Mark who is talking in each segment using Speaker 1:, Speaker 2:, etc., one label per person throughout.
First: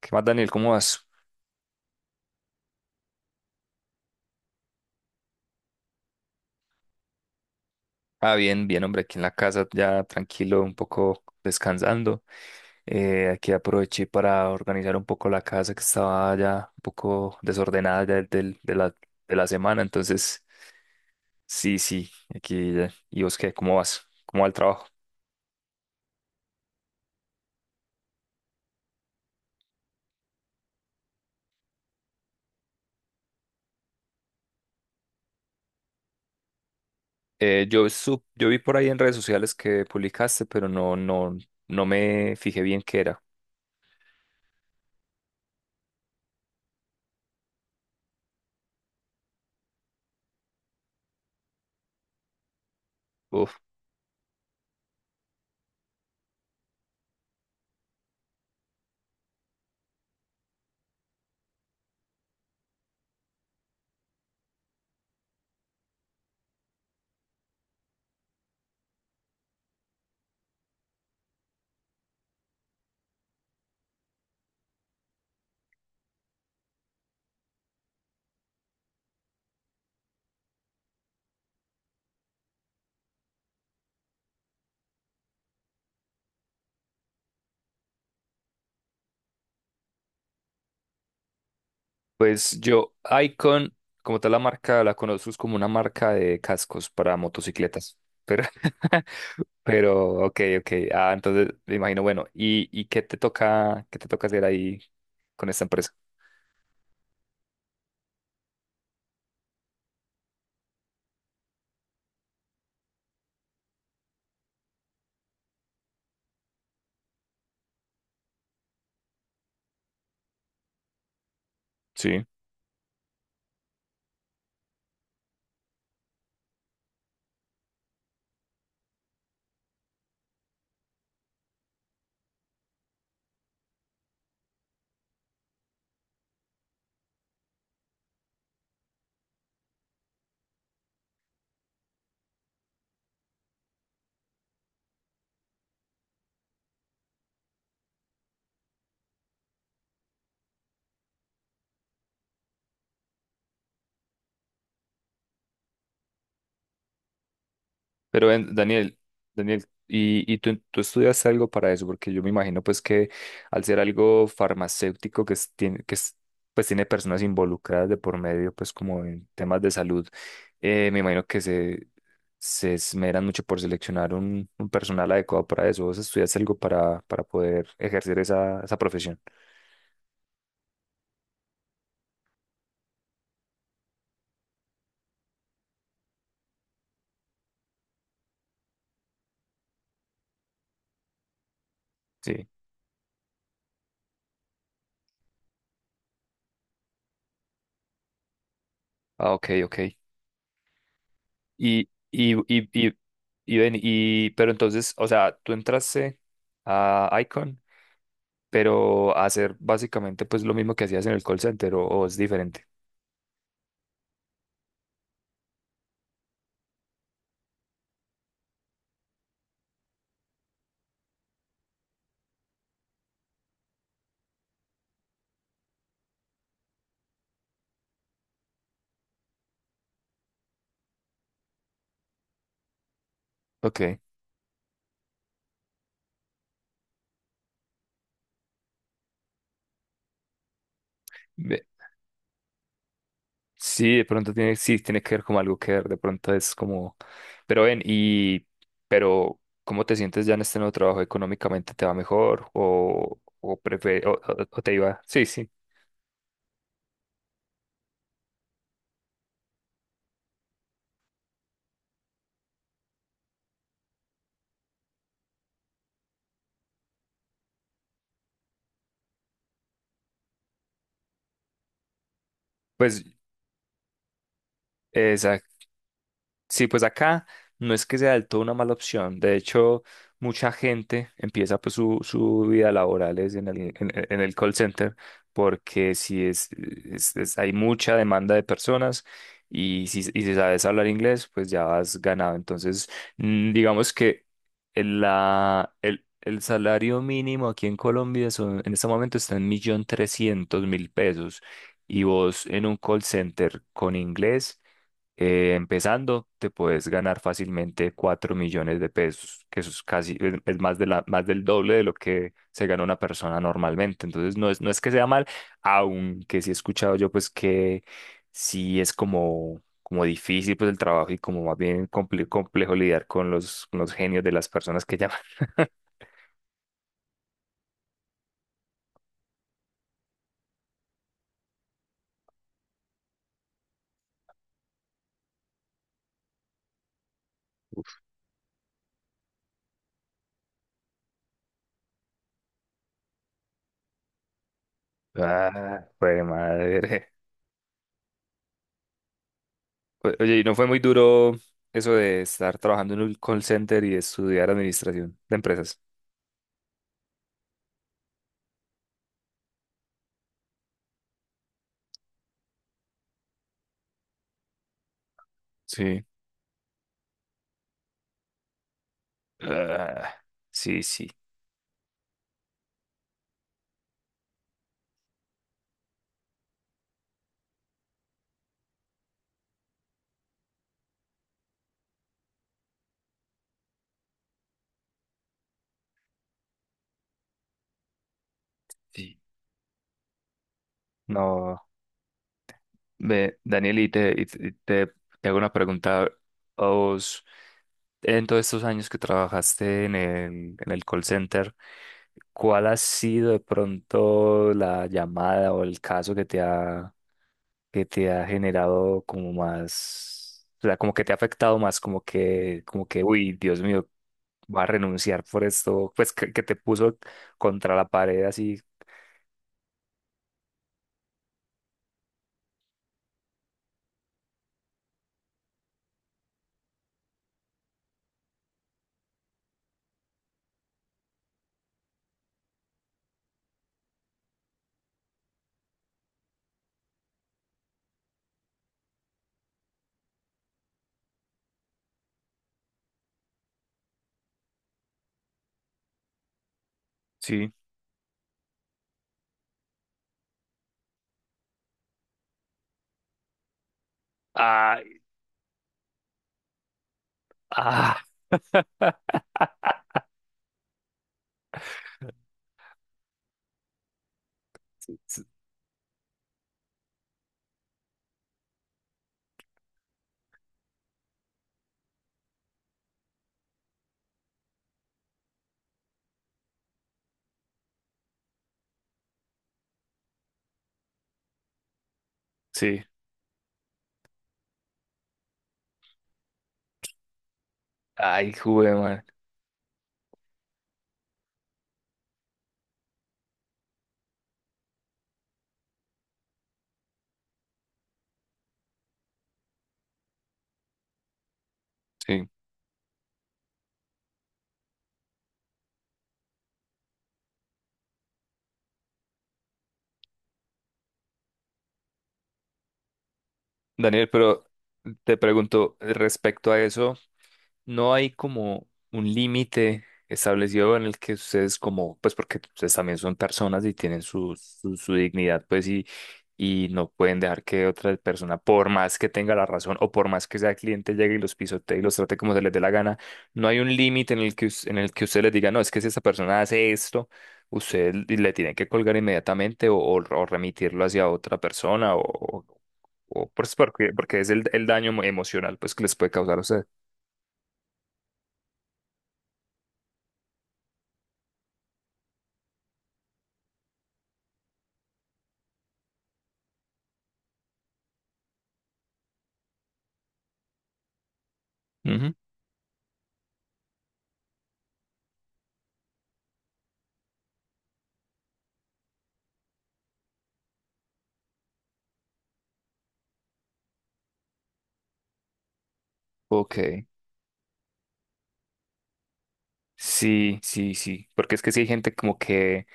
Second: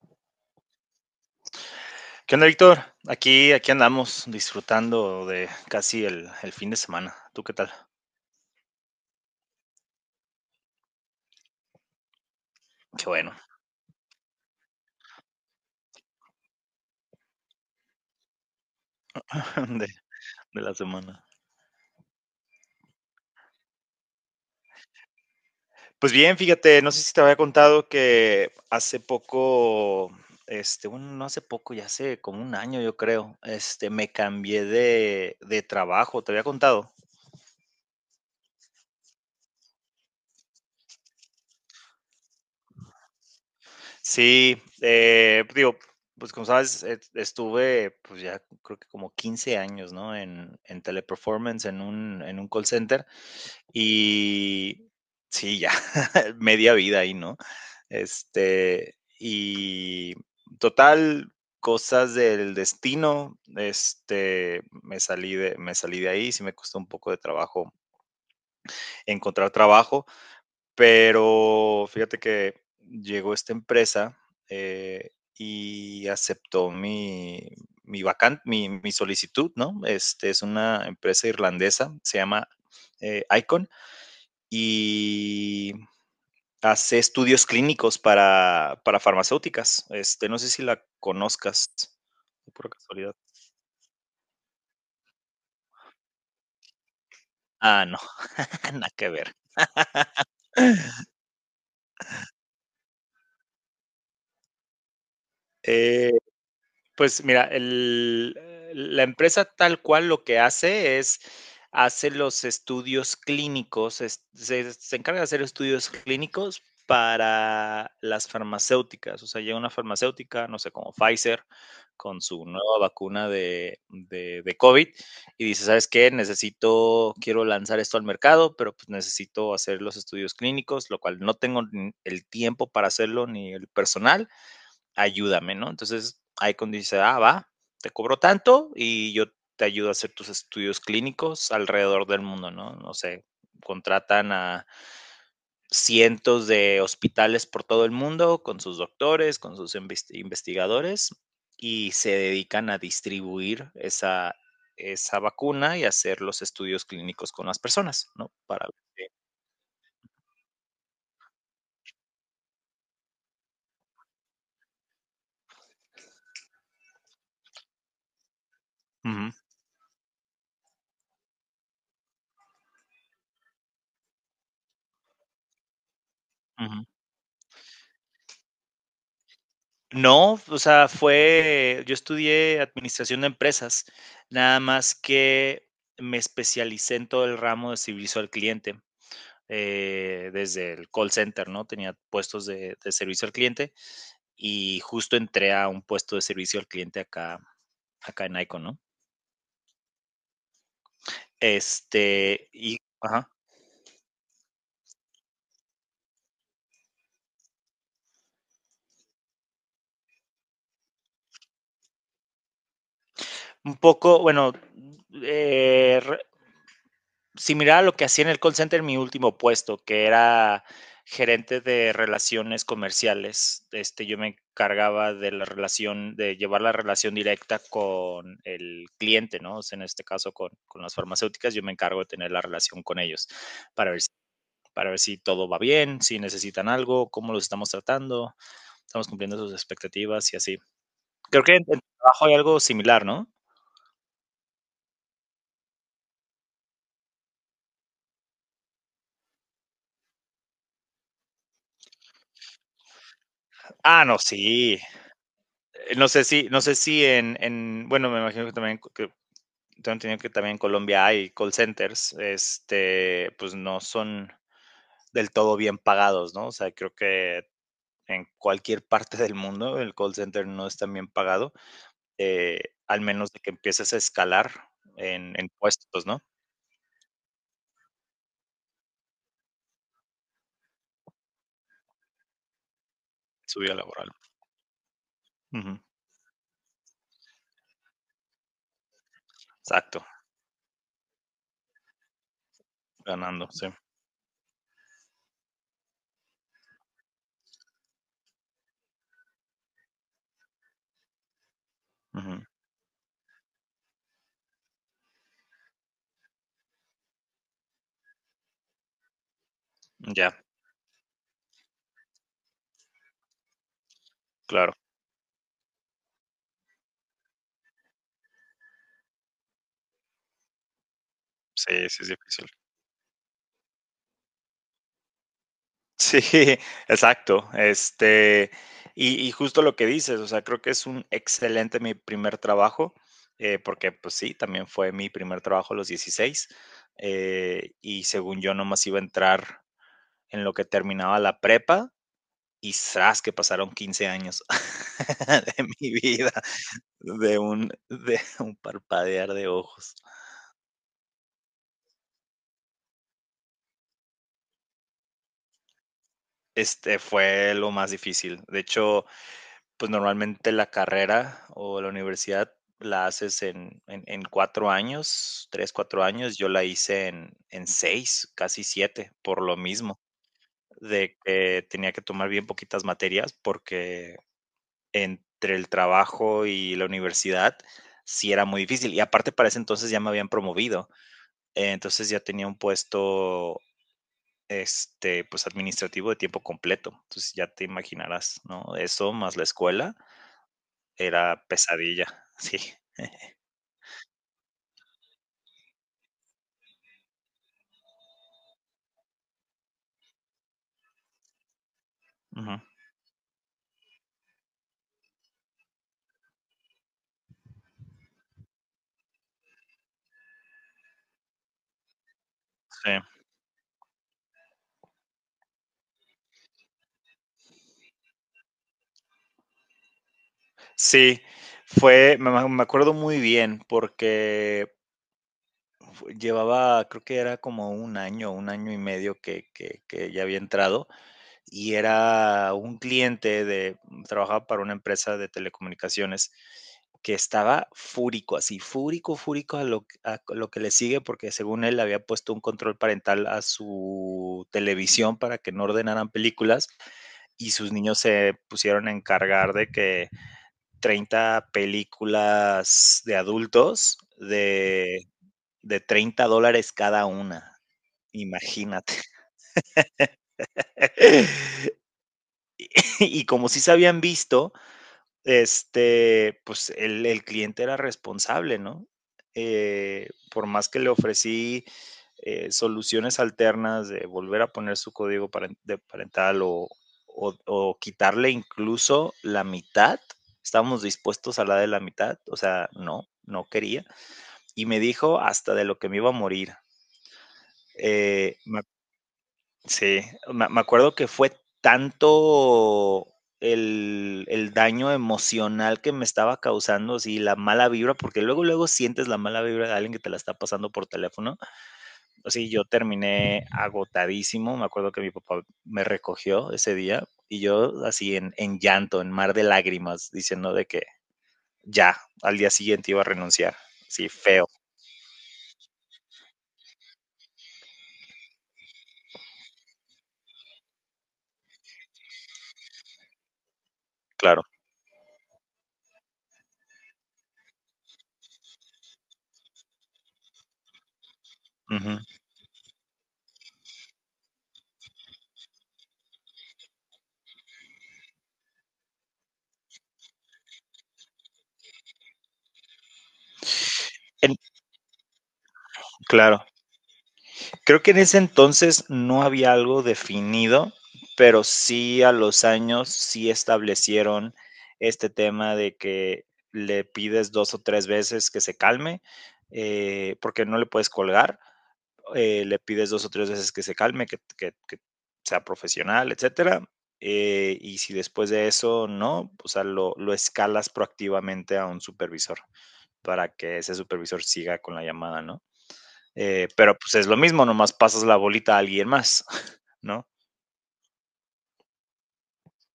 Speaker 1: ¿Qué más, Daniel? ¿Cómo vas?
Speaker 2: ¿Qué onda, Víctor? Aquí andamos disfrutando de casi el fin de semana. ¿Tú qué tal?
Speaker 1: Ah, bien, bien, hombre, aquí en la casa ya tranquilo, un poco descansando.
Speaker 2: Qué bueno,
Speaker 1: Aquí aproveché para organizar un poco la casa que estaba ya un poco desordenada ya de la semana.
Speaker 2: de,
Speaker 1: Entonces,
Speaker 2: de la semana.
Speaker 1: sí, sí, aquí ya. ¿Y vos qué? ¿Cómo vas? ¿Cómo va el trabajo?
Speaker 2: Pues bien, fíjate, no sé si te había contado que hace poco, bueno, no hace poco, ya hace como un año, yo creo, me cambié de trabajo. ¿Te había contado?
Speaker 1: Yo vi por ahí en redes sociales que publicaste, pero no me fijé bien qué era.
Speaker 2: Sí, digo, pues como sabes, estuve, pues ya creo que como 15 años, ¿no? En teleperformance, en un call center. Y sí, ya, media vida ahí, ¿no? Y total, cosas del destino, me salí de ahí. Sí me costó un poco de trabajo encontrar trabajo, pero fíjate que llegó esta empresa eh, y aceptó mi solicitud, ¿no? Es una empresa irlandesa, se llama Icon, y hace estudios clínicos para farmacéuticas. No sé si la conozcas,
Speaker 1: Pues
Speaker 2: por
Speaker 1: yo,
Speaker 2: casualidad.
Speaker 1: Icon, como tal la marca, la conozco, es como una marca de cascos para
Speaker 2: Ah,
Speaker 1: motocicletas.
Speaker 2: no,
Speaker 1: Pero,
Speaker 2: nada que ver.
Speaker 1: pero, ok, ok. Ah, entonces me imagino, bueno, ¿y, qué te toca hacer ahí con esta empresa?
Speaker 2: Eh, Pues mira, la empresa tal cual lo que hace es, hace los estudios clínicos, se encarga de hacer estudios clínicos para las farmacéuticas. O sea, llega una farmacéutica, no sé, como Pfizer, con
Speaker 1: Sí.
Speaker 2: su nueva vacuna de COVID, y dice, ¿sabes qué? Necesito, quiero lanzar esto al mercado, pero pues necesito hacer los estudios clínicos, lo cual no tengo ni el tiempo para hacerlo ni el personal. Ayúdame, ¿no? Entonces, ahí cuando dice, ah, va, te cobro tanto y yo te ayudo a hacer tus estudios clínicos alrededor del mundo, ¿no? No sé, contratan a cientos de hospitales por todo el mundo con sus doctores, con sus investigadores, y se dedican a distribuir esa vacuna y hacer los estudios clínicos con las personas,
Speaker 1: Pero
Speaker 2: ¿no?
Speaker 1: ven,
Speaker 2: Para
Speaker 1: Daniel,
Speaker 2: ver.
Speaker 1: Daniel, y, tú estudias algo para eso, porque yo me imagino pues que al ser algo farmacéutico que es- pues tiene personas involucradas de por medio, pues como
Speaker 2: Uh
Speaker 1: en
Speaker 2: -huh,
Speaker 1: temas de salud, me imagino que se esmeran mucho por seleccionar un personal adecuado para eso. ¿Vos estudias algo
Speaker 2: uh -huh.
Speaker 1: para poder ejercer esa, esa profesión?
Speaker 2: No, o sea, fue yo estudié administración de empresas, nada más que me especialicé en todo el ramo de servicio al cliente, desde el call center, ¿no? Tenía puestos
Speaker 1: Sí.
Speaker 2: de servicio al cliente, y justo entré a un puesto de servicio al cliente acá, en Icon, ¿no?
Speaker 1: Ah, ok, ok. Y, y, y,
Speaker 2: Y,
Speaker 1: y,
Speaker 2: ajá,
Speaker 1: y ven, y, pero entonces, o sea, tú entraste a Icon, pero hacer básicamente pues lo mismo que hacías en el call center o es diferente.
Speaker 2: un poco, bueno, eh, re- similar a lo que hacía en el call center en mi último puesto, que era gerente de relaciones comerciales. Yo me encargaba de la relación, de llevar la relación directa con el cliente, ¿no? O sea, en este caso con las farmacéuticas, yo me encargo de tener la relación con ellos para
Speaker 1: Ok.
Speaker 2: ver si para ver si todo va bien, si necesitan algo, cómo los estamos tratando, estamos cumpliendo sus expectativas y así. Creo que
Speaker 1: Ve-
Speaker 2: en tu trabajo hay algo similar, ¿no?
Speaker 1: Sí, de pronto tiene, sí, tiene que ver como algo que ver, de pronto es como, pero ven, y, pero, ¿cómo te sientes ya en este nuevo trabajo? ¿Económicamente te va mejor o,
Speaker 2: Ah,
Speaker 1: o,
Speaker 2: no,
Speaker 1: o te
Speaker 2: sí.
Speaker 1: iba? Sí, sí,
Speaker 2: No sé si bueno, me imagino que también, que tengo entendido que también en Colombia hay call centers, pues no son del todo bien pagados, ¿no? O sea, creo que en cualquier parte del mundo el call center no es tan bien pagado, eh, al
Speaker 1: pues,
Speaker 2: menos de que empieces a escalar en puestos, ¿no?
Speaker 1: sí, pues acá no es que sea del todo una mala opción. De hecho, mucha gente empieza pues su vida laboral es
Speaker 2: Subida laboral.
Speaker 1: en el call center,
Speaker 2: Uh -huh.
Speaker 1: porque si es, es- hay mucha demanda de personas
Speaker 2: Exacto,
Speaker 1: y si sabes hablar inglés, pues ya has ganado. Entonces,
Speaker 2: ganando,
Speaker 1: mm,
Speaker 2: sí.
Speaker 1: digamos que el salario mínimo aquí en Colombia son, en este momento está en 1.300.000 pesos, y
Speaker 2: Uh -huh.
Speaker 1: vos en un call center con inglés, empezando, te puedes ganar fácilmente 4.000.000 de pesos, que eso es casi,
Speaker 2: Ya,
Speaker 1: es más de la, más del doble de lo que se gana una persona normalmente. Entonces, no
Speaker 2: claro,
Speaker 1: es que sea mal, aunque sí he escuchado yo, pues, que sí es como, como difícil, pues, el trabajo y como más
Speaker 2: sí,
Speaker 1: bien
Speaker 2: sí es difícil.
Speaker 1: complejo lidiar con los genios de las personas que llaman.
Speaker 2: Sí, exacto. Y justo lo que dices, o sea, creo que es un excelente mi primer trabajo, porque pues sí, también fue mi primer trabajo a los 16, y según yo nomás iba a entrar en lo que terminaba la prepa, y zas, que pasaron 15 años de
Speaker 1: Ah,
Speaker 2: mi
Speaker 1: pues,
Speaker 2: vida,
Speaker 1: madre.
Speaker 2: de un parpadear de ojos.
Speaker 1: Oye, ¿y no fue muy duro eso de estar trabajando en un call center y estudiar administración de empresas?
Speaker 2: Este fue lo más difícil. De hecho, pues normalmente la carrera o la universidad la haces en cuatro años, tres, cuatro
Speaker 1: Sí,
Speaker 2: años. Yo la hice en seis, casi siete, por lo mismo,
Speaker 1: ah, sí, sí,
Speaker 2: de que tenía que tomar bien poquitas materias porque entre el trabajo y la universidad sí era muy difícil. Y aparte para ese entonces ya me habían promovido, entonces ya tenía un puesto, pues administrativo, de tiempo completo. Entonces ya te imaginarás, ¿no? Eso
Speaker 1: sí.
Speaker 2: más la escuela era
Speaker 1: No,
Speaker 2: pesadilla, sí.
Speaker 1: ve, Daniel, te hago una pregunta. ¿A vos, en todos estos años que trabajaste en el call center,
Speaker 2: Ujú.
Speaker 1: cuál ha sido de pronto la llamada o el caso que te ha generado como más, o sea, como que te ha afectado más, como
Speaker 2: Sí.
Speaker 1: que, uy, Dios mío, va a renunciar por esto, pues que te puso contra la pared así?
Speaker 2: Sí, acuerdo muy bien porque llevaba, creo que era como un año y medio que ya había entrado, y era un cliente trabajaba para una empresa de telecomunicaciones que estaba fúrico, así, fúrico, fúrico a lo que le sigue, porque según él había puesto un control parental a su televisión para que no ordenaran películas, y
Speaker 1: Sí.
Speaker 2: sus niños se pusieron a encargar de que 30 películas de adultos de $30 cada una.
Speaker 1: Ah,
Speaker 2: Imagínate. Y como sí se habían visto, pues el cliente era responsable, ¿no? Por más que le ofrecí soluciones alternas de volver a poner su código paren- de parental, o quitarle incluso la mitad, estábamos dispuestos a la de la mitad, o sea,
Speaker 1: sí,
Speaker 2: no, no quería. Y me dijo hasta de lo que me iba a morir.
Speaker 1: ay,
Speaker 2: Me
Speaker 1: jugué, man,
Speaker 2: Sí, me acuerdo que fue tanto el daño emocional que me estaba causando, sí, la mala vibra, porque luego, luego sientes la mala vibra de alguien que te la está pasando por teléfono.
Speaker 1: sí.
Speaker 2: Así yo terminé agotadísimo, me acuerdo que mi papá me recogió ese día, y yo así en llanto, en mar de lágrimas, diciendo de que ya, al día siguiente iba a renunciar.
Speaker 1: Daniel,
Speaker 2: Sí,
Speaker 1: pero
Speaker 2: feo,
Speaker 1: te pregunto, respecto a eso. ¿No hay como un límite establecido en el que ustedes como, pues porque ustedes también son personas y tienen su,
Speaker 2: claro.
Speaker 1: su, su dignidad, pues, y no pueden dejar que otra persona, por más que tenga la razón o por más que sea cliente, llegue y los pisotee y los
Speaker 2: Ujú.
Speaker 1: trate como se les dé la gana? ¿No hay un límite en el que, en el que usted les diga, no, es que si esa persona hace esto, usted le tiene que colgar inmediatamente o remitirlo hacia otra persona o, pues porque, porque es
Speaker 2: En
Speaker 1: el daño emocional pues que les puede causar a
Speaker 2: claro.
Speaker 1: usted?
Speaker 2: Creo que en ese entonces no había algo definido, pero sí a los años sí establecieron este tema de que le pides dos o tres veces que se calme, porque no le puedes colgar, le pides dos o tres veces que se calme, que sea profesional, etcétera. Y si después de eso no, o sea, lo escalas proactivamente a un supervisor, para que ese supervisor siga con la llamada, ¿no?
Speaker 1: Ok,
Speaker 2: Pero pues es lo mismo, nomás pasas la bolita a alguien más, ¿no?
Speaker 1: sí, sí, sí, porque es que sí hay gente como que,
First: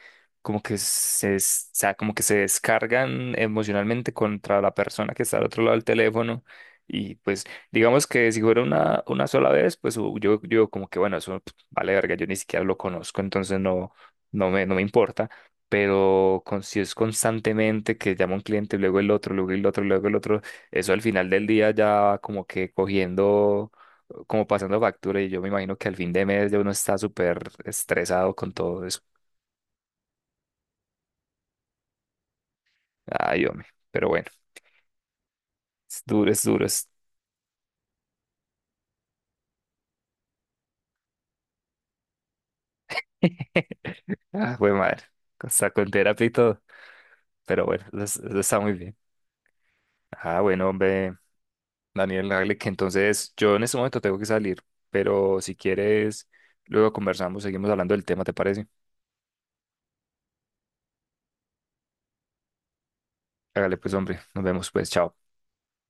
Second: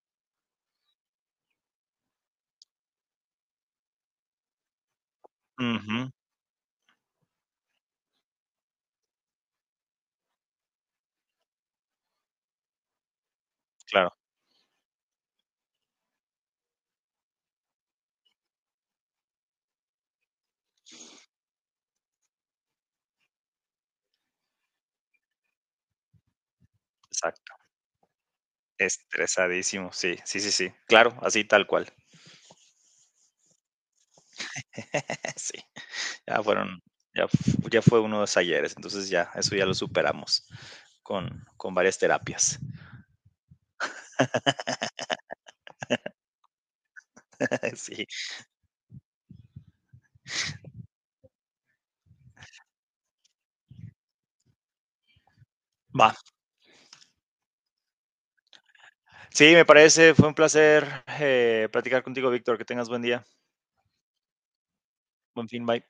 Speaker 1: o sea, como que se descargan emocionalmente contra la persona que está al otro lado del
Speaker 2: Ujú,
Speaker 1: teléfono, y pues digamos que si fuera una sola vez, pues yo, yo como que bueno, eso pf, vale verga, yo ni siquiera lo conozco, entonces no,
Speaker 2: claro,
Speaker 1: no me importa, pero con, si es constantemente que llama un cliente, luego el otro, luego el otro, luego el otro, eso al final del día ya va como que cogiendo, como pasando factura, y yo me imagino que al fin de mes ya uno está súper
Speaker 2: exacto.
Speaker 1: estresado con todo eso.
Speaker 2: Estresadísimo, sí, sí, sí, sí. Claro, así tal cual.
Speaker 1: Ay, hombre, pero bueno,
Speaker 2: Sí,
Speaker 1: es duro,
Speaker 2: ya
Speaker 1: es duro.
Speaker 2: fueron,
Speaker 1: Es...
Speaker 2: ya fue uno de los ayeres, entonces ya, eso ya lo superamos con varias terapias.
Speaker 1: Ah, fue madre, hasta con terapia y todo, pero bueno,
Speaker 2: Sí,
Speaker 1: eso está muy bien. Ah, bueno, hombre, Daniel, hágale que entonces yo en este momento tengo que salir, pero si
Speaker 2: va.
Speaker 1: quieres, luego conversamos, seguimos hablando del tema, ¿te parece?
Speaker 2: Sí, me parece, fue un placer platicar contigo, Víctor. Que tengas buen día.
Speaker 1: Hágale pues, hombre, nos vemos pues, chao.
Speaker 2: Buen fin, bye.